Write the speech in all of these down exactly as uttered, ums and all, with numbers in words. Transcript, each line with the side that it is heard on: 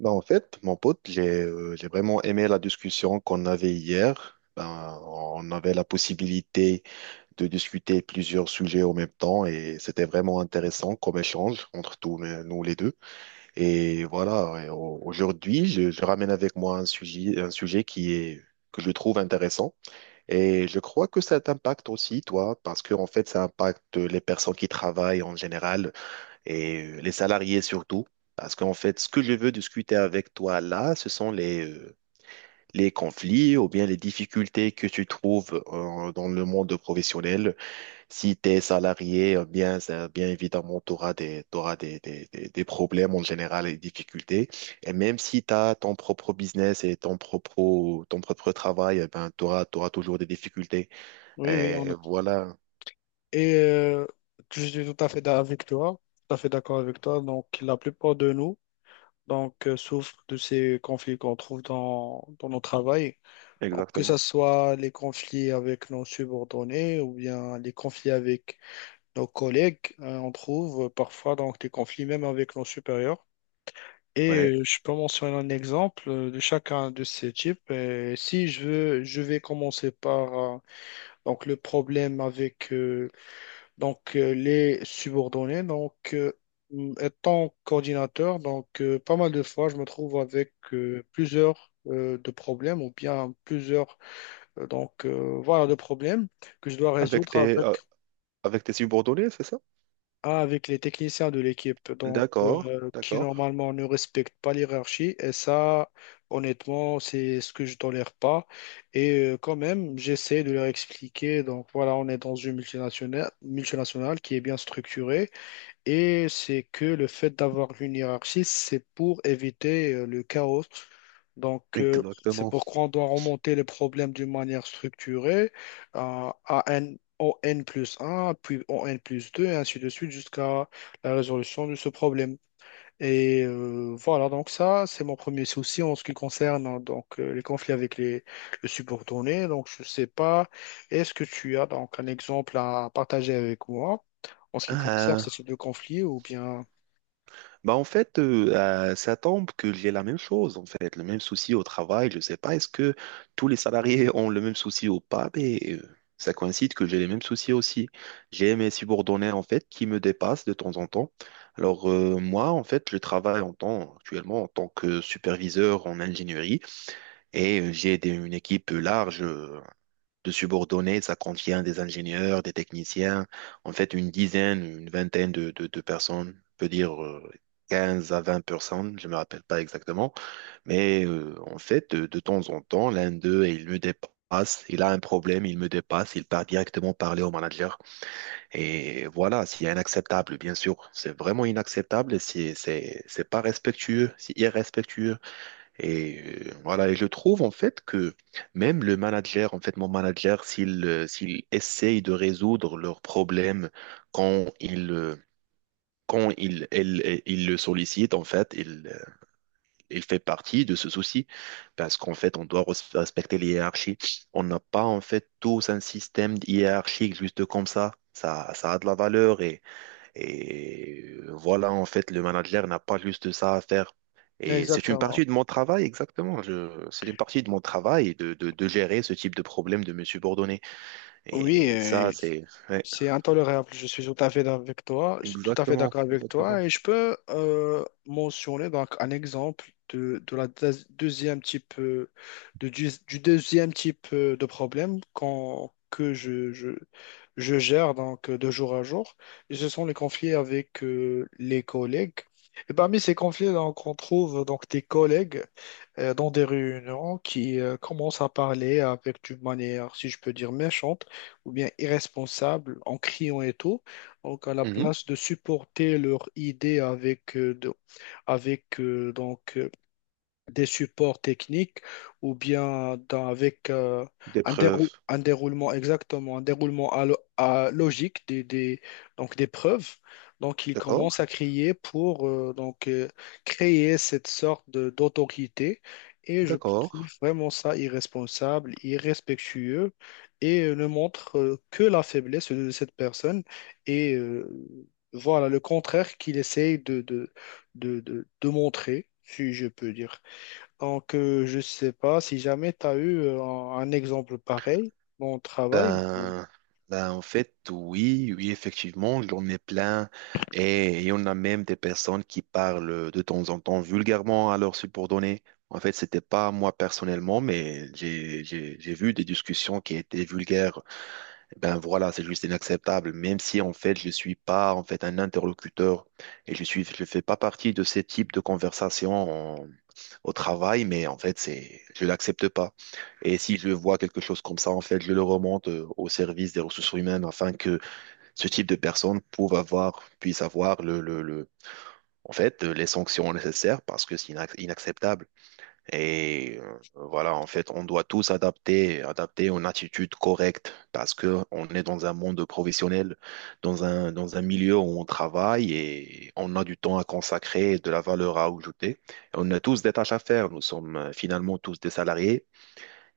right: Ben, en fait, mon pote, j'ai euh, j'ai vraiment aimé la discussion qu'on avait hier. Ben, on avait la possibilité de discuter plusieurs sujets en même temps et c'était vraiment intéressant comme échange entre tous les- nous les deux. Et voilà, et au- aujourd'hui, je, je ramène avec moi un sujet, un sujet qui est, que je trouve intéressant et je crois que ça t'impacte aussi, toi, parce que en fait, ça impacte les personnes qui travaillent en général et euh, les salariés surtout. Parce qu'en fait, ce que je veux discuter avec toi là, ce sont les, euh, les conflits ou bien les difficultés que tu trouves euh, dans le monde professionnel. Si tu es salarié, euh, bien, ça- bien évidemment, tu auras des, t'auras des, des, des- des problèmes en général et des difficultés. Et même si tu as ton propre business et ton propre, ton propre travail, eh ben, tu auras, toujours des difficultés.
left: Oui, oui,
right: Et
left: on a...
right: voilà,
left: et euh, je suis tout à fait d'a- avec toi, tout à fait d'accord avec toi. Donc, la plupart de nous donc, euh, souffrent de ces conflits qu'on trouve dans, dans nos travail. Donc, que ce
right: exactement.
left: soit les conflits avec nos subordonnés ou bien les conflits avec nos collègues, hein, on trouve parfois donc, des conflits même avec nos supérieurs.
right: Ouais.
left: Et euh, je peux mentionner un exemple euh, de chacun de ces types. Et si je veux, je vais commencer par euh, donc, le problème avec... euh, Donc, euh, les subordonnés, donc, euh, m- étant coordinateur, donc, euh, pas mal de fois, je me trouve avec euh, plusieurs euh, de problèmes ou bien plusieurs, euh, donc, euh, voilà, de problèmes que je dois
right: Avec
left: résoudre
right: tes,
left: avec,
right: euh, avec tes subordonnés, c'est ça?
left: avec les techniciens de l'équipe, donc,
right: D'accord,
left: euh, qui
right: d'accord,
left: normalement ne respectent pas l'hierarchie. Et ça, honnêtement, c'est ce que je tolère pas. Et euh, quand même, j'essaie de leur expliquer, donc, voilà, on est dans une multinationale, multinationale qui est bien structurée. Et c'est que le fait d'avoir une hiérarchie, c'est pour éviter euh, le chaos. Donc, euh, c'est
right: exactement.
left: pourquoi on doit remonter les problèmes d'une manière structurée à à N, au N plus un, puis au N plus deux, et ainsi de suite, jusqu'à la résolution de ce problème. Et euh, voilà, donc ça, c'est mon premier souci en ce qui concerne hein, donc, euh, les conflits avec les, le subordonné. Donc, je ne sais pas, est-ce que tu as donc un exemple à partager avec moi en ce qui concerne
right: Euh,
left: ces deux conflits ou bien...
right: Bah en fait, euh, euh, ça tombe que j'ai la même chose, en fait, le même souci au travail. Je ne sais pas, est-ce que tous les salariés ont le même souci ou pas, mais euh, ça coïncide que j'ai les mêmes soucis aussi. J'ai mes subordonnés, en fait, qui me dépassent de temps en temps. Alors, euh, moi, en fait, je travaille en tant, actuellement en tant que superviseur en ingénierie et euh, j'ai des- une équipe large. euh, de subordonnés. Ça contient des ingénieurs, des techniciens, en fait une dizaine, une vingtaine de, de- de personnes, on peut dire euh, quinze à vingt personnes, je ne me rappelle pas exactement. Mais euh, en fait, de, de temps en temps, l'un d'eux, il me dépasse, il a un problème, il me dépasse, il part directement parler au manager. Et voilà, c'est inacceptable, bien sûr. C'est vraiment inacceptable, c'est c'est- c'est pas respectueux, c'est irrespectueux. Et euh, voilà, et je trouve en fait que même le manager, en fait, mon manager, s'il euh, s'il essaye de résoudre leurs problèmes quand il euh, quand il, elle- elle- il le sollicite, en fait, il, euh, il fait partie de ce souci parce qu'en fait, on doit res- respecter les hiérarchies. On n'a pas en fait tous un système hiérarchique juste comme ça. Ça, ça a de la valeur et et voilà, en fait, le manager n'a pas juste ça à faire. Et c'est une
left: Exactement.
right: partie de mon travail, exactement. Je- c'est une partie de mon travail de, de, de gérer ce type de problème de mes subordonnés.
left: Oui,
right: Et ça, c'est... Ouais,
left: c'est intolérable, je suis tout à fait d'accord avec toi, je suis tout à fait
right: exactement,
left: d'accord avec
right: exactement.
left: toi et je peux euh, mentionner donc un exemple de, de la deuxi- deuxième type euh, de, du, du deuxième type euh, de problème qu'on- que je, je, je gère donc euh, de jour à jour. Et ce sont les conflits avec euh, les collègues. Et parmi ces conflits, donc, on trouve donc des collègues euh, dans des réunions qui euh, commencent à parler avec d'une manière, si je peux dire, méchante ou bien irresponsable, en criant et tout. Donc, à la
right: Mhm.
left: place de supporter leurs idées avec, euh, de- avec euh, donc, euh, des supports techniques ou bien dans- avec euh,
right: Des
left: un, dérou-
right: preuves.
left: un déroulement exactement, un déroulement à lo- à logique des, des- donc des preuves. Donc, il
right: D'accord,
left: commence à crier pour euh, donc, euh, créer cette sorte de- d'autorité. Et je
right: d'accord.
left: trouve vraiment ça irresponsable, irrespectueux et euh, ne montre euh, que la faiblesse de cette personne. Et euh, voilà, le contraire qu'il essaye de, de, de, de de montrer, si je peux dire. Donc, euh, je sais pas si jamais tu as eu euh, un, un exemple pareil dans le travail.
right: Ben, ben, en fait, oui, oui, effectivement, j'en ai plein. Et, et on a même des personnes qui parlent de temps en temps vulgairement à leurs subordonnés. En fait, c'était pas moi personnellement, mais j'ai, j'ai, j'ai vu des discussions qui étaient vulgaires ben voilà, c'est juste inacceptable. Même si en fait je suis pas en fait un interlocuteur et je suis je fais pas partie de ces types de conversations en- au travail, mais en fait c'est je l'accepte pas. Et si je vois quelque chose comme ça, en fait je le remonte euh, au service des ressources humaines afin que ce type de personnes puisse avoir puisse avoir le, le, le- en fait euh, les sanctions nécessaires parce que c'est inac- inacceptable. Et euh, voilà, en fait, on doit tous adapter, adapter une attitude correcte parce que on est dans un monde professionnel, dans un, dans un milieu où on travaille et on a du temps à consacrer, de la valeur à ajouter. On a tous des tâches à faire. Nous sommes euh, finalement tous des salariés.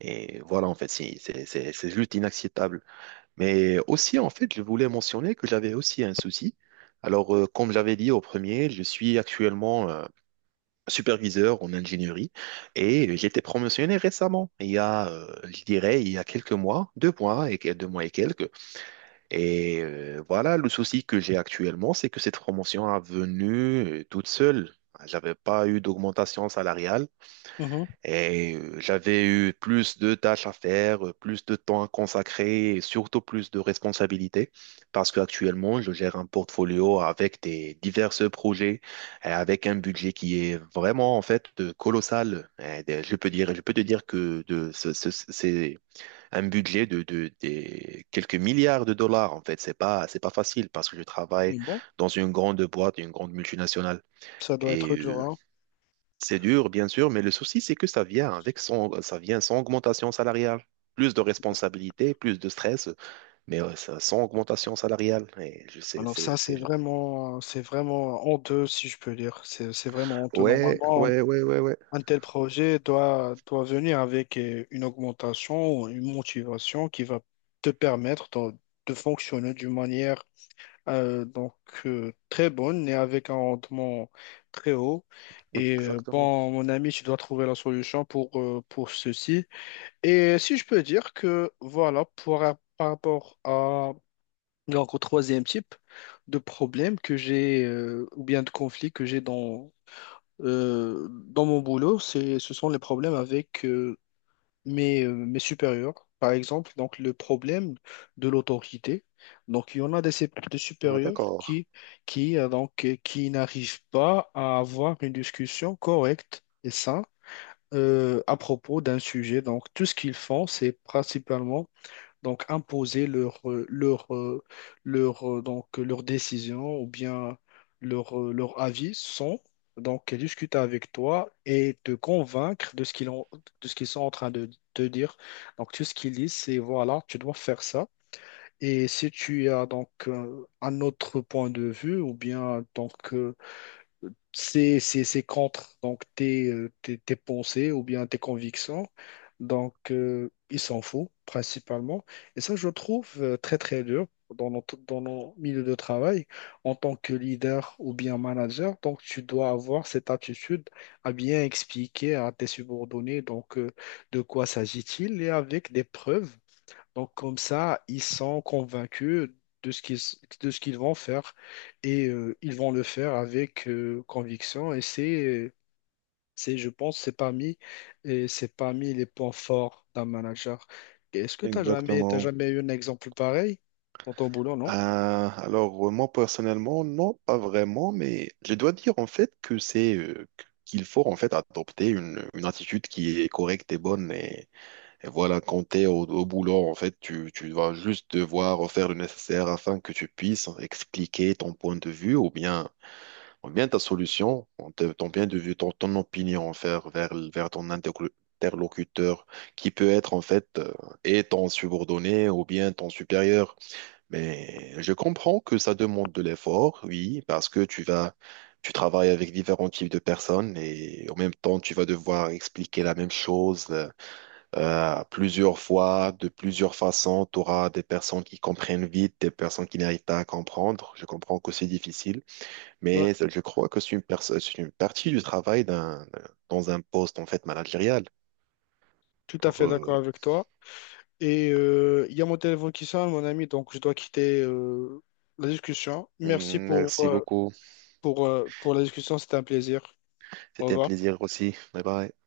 right: Et voilà, en fait, si- c'est c'est- c'est juste inacceptable. Mais aussi, en fait, je voulais mentionner que j'avais aussi un souci. Alors, euh, comme j'avais dit au premier, je suis actuellement euh, superviseur en ingénierie et j'ai été promotionné récemment, il y a, euh, je dirais, il y a quelques mois, deux mois et que- deux mois et quelques. Et euh, voilà, le souci que j'ai actuellement, c'est que cette promotion est venue euh, toute seule. J'avais pas eu d'augmentation salariale.
left: Mhm.
right: Et euh, j'avais eu plus de tâches à faire, euh, plus de temps à consacrer et surtout plus de responsabilités parce qu'actuellement, je gère un portfolio avec des divers projets et avec un budget qui est vraiment en fait euh, colossal. Et des- Je peux dire, je peux te dire que de, ce- ce- ce- c'est un budget de, de- des quelques milliards de dollars en fait. C'est pas, c'est pas facile parce que je travaille
left: Bon,
right: dans une grande boîte, une grande multinationale.
left: ça doit
right: Et
left: être dur,
right: euh,
left: hein.
right: c'est dur, bien sûr, mais le souci, c'est que ça vient avec son, ça vient sans augmentation salariale. Plus de responsabilités, plus de stress, mais euh, ça- sans augmentation salariale. Et je sais,
left: Alors
right: c'est,
left: ça, c'est
right: c'est...
left: vraiment, c'est vraiment honteux, si je peux dire. C'est, c'est vraiment honteux.
right: Ouais,
left: Normalement, un,
right: ouais, ouais, ouais, ouais.
left: un tel projet doit, doit venir avec euh, une augmentation ou une motivation qui va te permettre de, de fonctionner d'une manière Euh, donc euh, très bonne et avec un rendement très haut. Et euh,
right: Exactement.
left: bon, mon ami, tu dois trouver la solution pour, euh, pour ceci. Et si je peux dire que voilà, pour, par rapport à donc, au troisième type de problème que j'ai euh, ou bien de conflit que j'ai dans, euh, dans mon boulot, c'est, ce sont les problèmes avec euh, mes, euh, mes supérieurs, par exemple, donc le problème de l'autorité. Donc, il y en a des, sé- des
right: Ouais,
left: supérieurs
right: d'accord.
left: qui, qui, euh, donc, euh, qui n'arrivent pas à avoir une discussion correcte et saine euh, à propos d'un sujet. Donc, tout ce qu'ils font, c'est principalement donc imposer leur, euh, leur, euh, leur, euh, donc, euh, leur décision ou bien leur, euh, leur avis sans donc discuter avec toi et te convaincre de ce qu'ils ont, de ce qu'ils sont en train de te dire. Donc tout ce qu'ils disent, c'est voilà, tu dois faire ça. Et si tu as donc euh, un autre point de vue ou bien donc euh, c'est c'est- c'est contre donc tes, euh, tes, tes pensées ou bien tes convictions. Donc, euh, il s'en fout principalement. Et ça, je trouve euh, très, très dur dans nos, dans nos milieux de travail. En tant que leader ou bien manager, donc tu dois avoir cette attitude à bien expliquer à tes subordonnés donc, euh, de quoi s'agit-il et avec des preuves donc comme ça, ils sont convaincus de ce qu'ils de ce qu'ils vont faire et euh, ils vont le faire avec euh, conviction. Et c'est, c'est, je pense, c'est parmi, et c'est parmi les points forts d'un manager. Est-ce que tu as jamais, T'as
right: Exactement.
left: jamais eu un exemple pareil dans ton boulot,
right: Euh,
left: non?
right: alors, euh, moi, personnellement, non, pas vraiment, mais je dois dire, en fait, que c'est, euh, qu'il faut, en fait, adopter une, une attitude qui est correcte et bonne. Et voilà, quand t'es au, au boulot, en fait, tu, tu vas juste devoir faire le nécessaire afin que tu puisses expliquer ton point de vue ou bien, ou bien ta solution, ton ton point de vue, ton, ton opinion en fait, vers, vers ton interlo- interlocuteur qui peut être en fait euh, et ton subordonné ou bien ton supérieur. Mais je comprends que ça demande de l'effort, oui, parce que tu vas, tu travailles avec différents types de personnes et en même temps, tu vas devoir expliquer la même chose euh, euh, plusieurs fois, de plusieurs façons. Tu auras des personnes qui comprennent vite, des personnes qui n'arrivent pas à comprendre. Je comprends que c'est difficile,
left: Ouais,
right: mais je crois que c'est une, pers- c'est une partie du travail d'un, dans un poste en fait managérial.
left: tout à
right: Alors,
left: fait
right: euh,
left: d'accord avec toi. Et euh, il y a mon téléphone qui sonne, mon ami, donc je dois quitter euh, la discussion. Merci pour,
right: merci
left: euh,
right: beaucoup.
left: pour, euh, pour la discussion, c'était un plaisir. Au
right: C'était un
left: revoir.
right: plaisir aussi. Bye bye.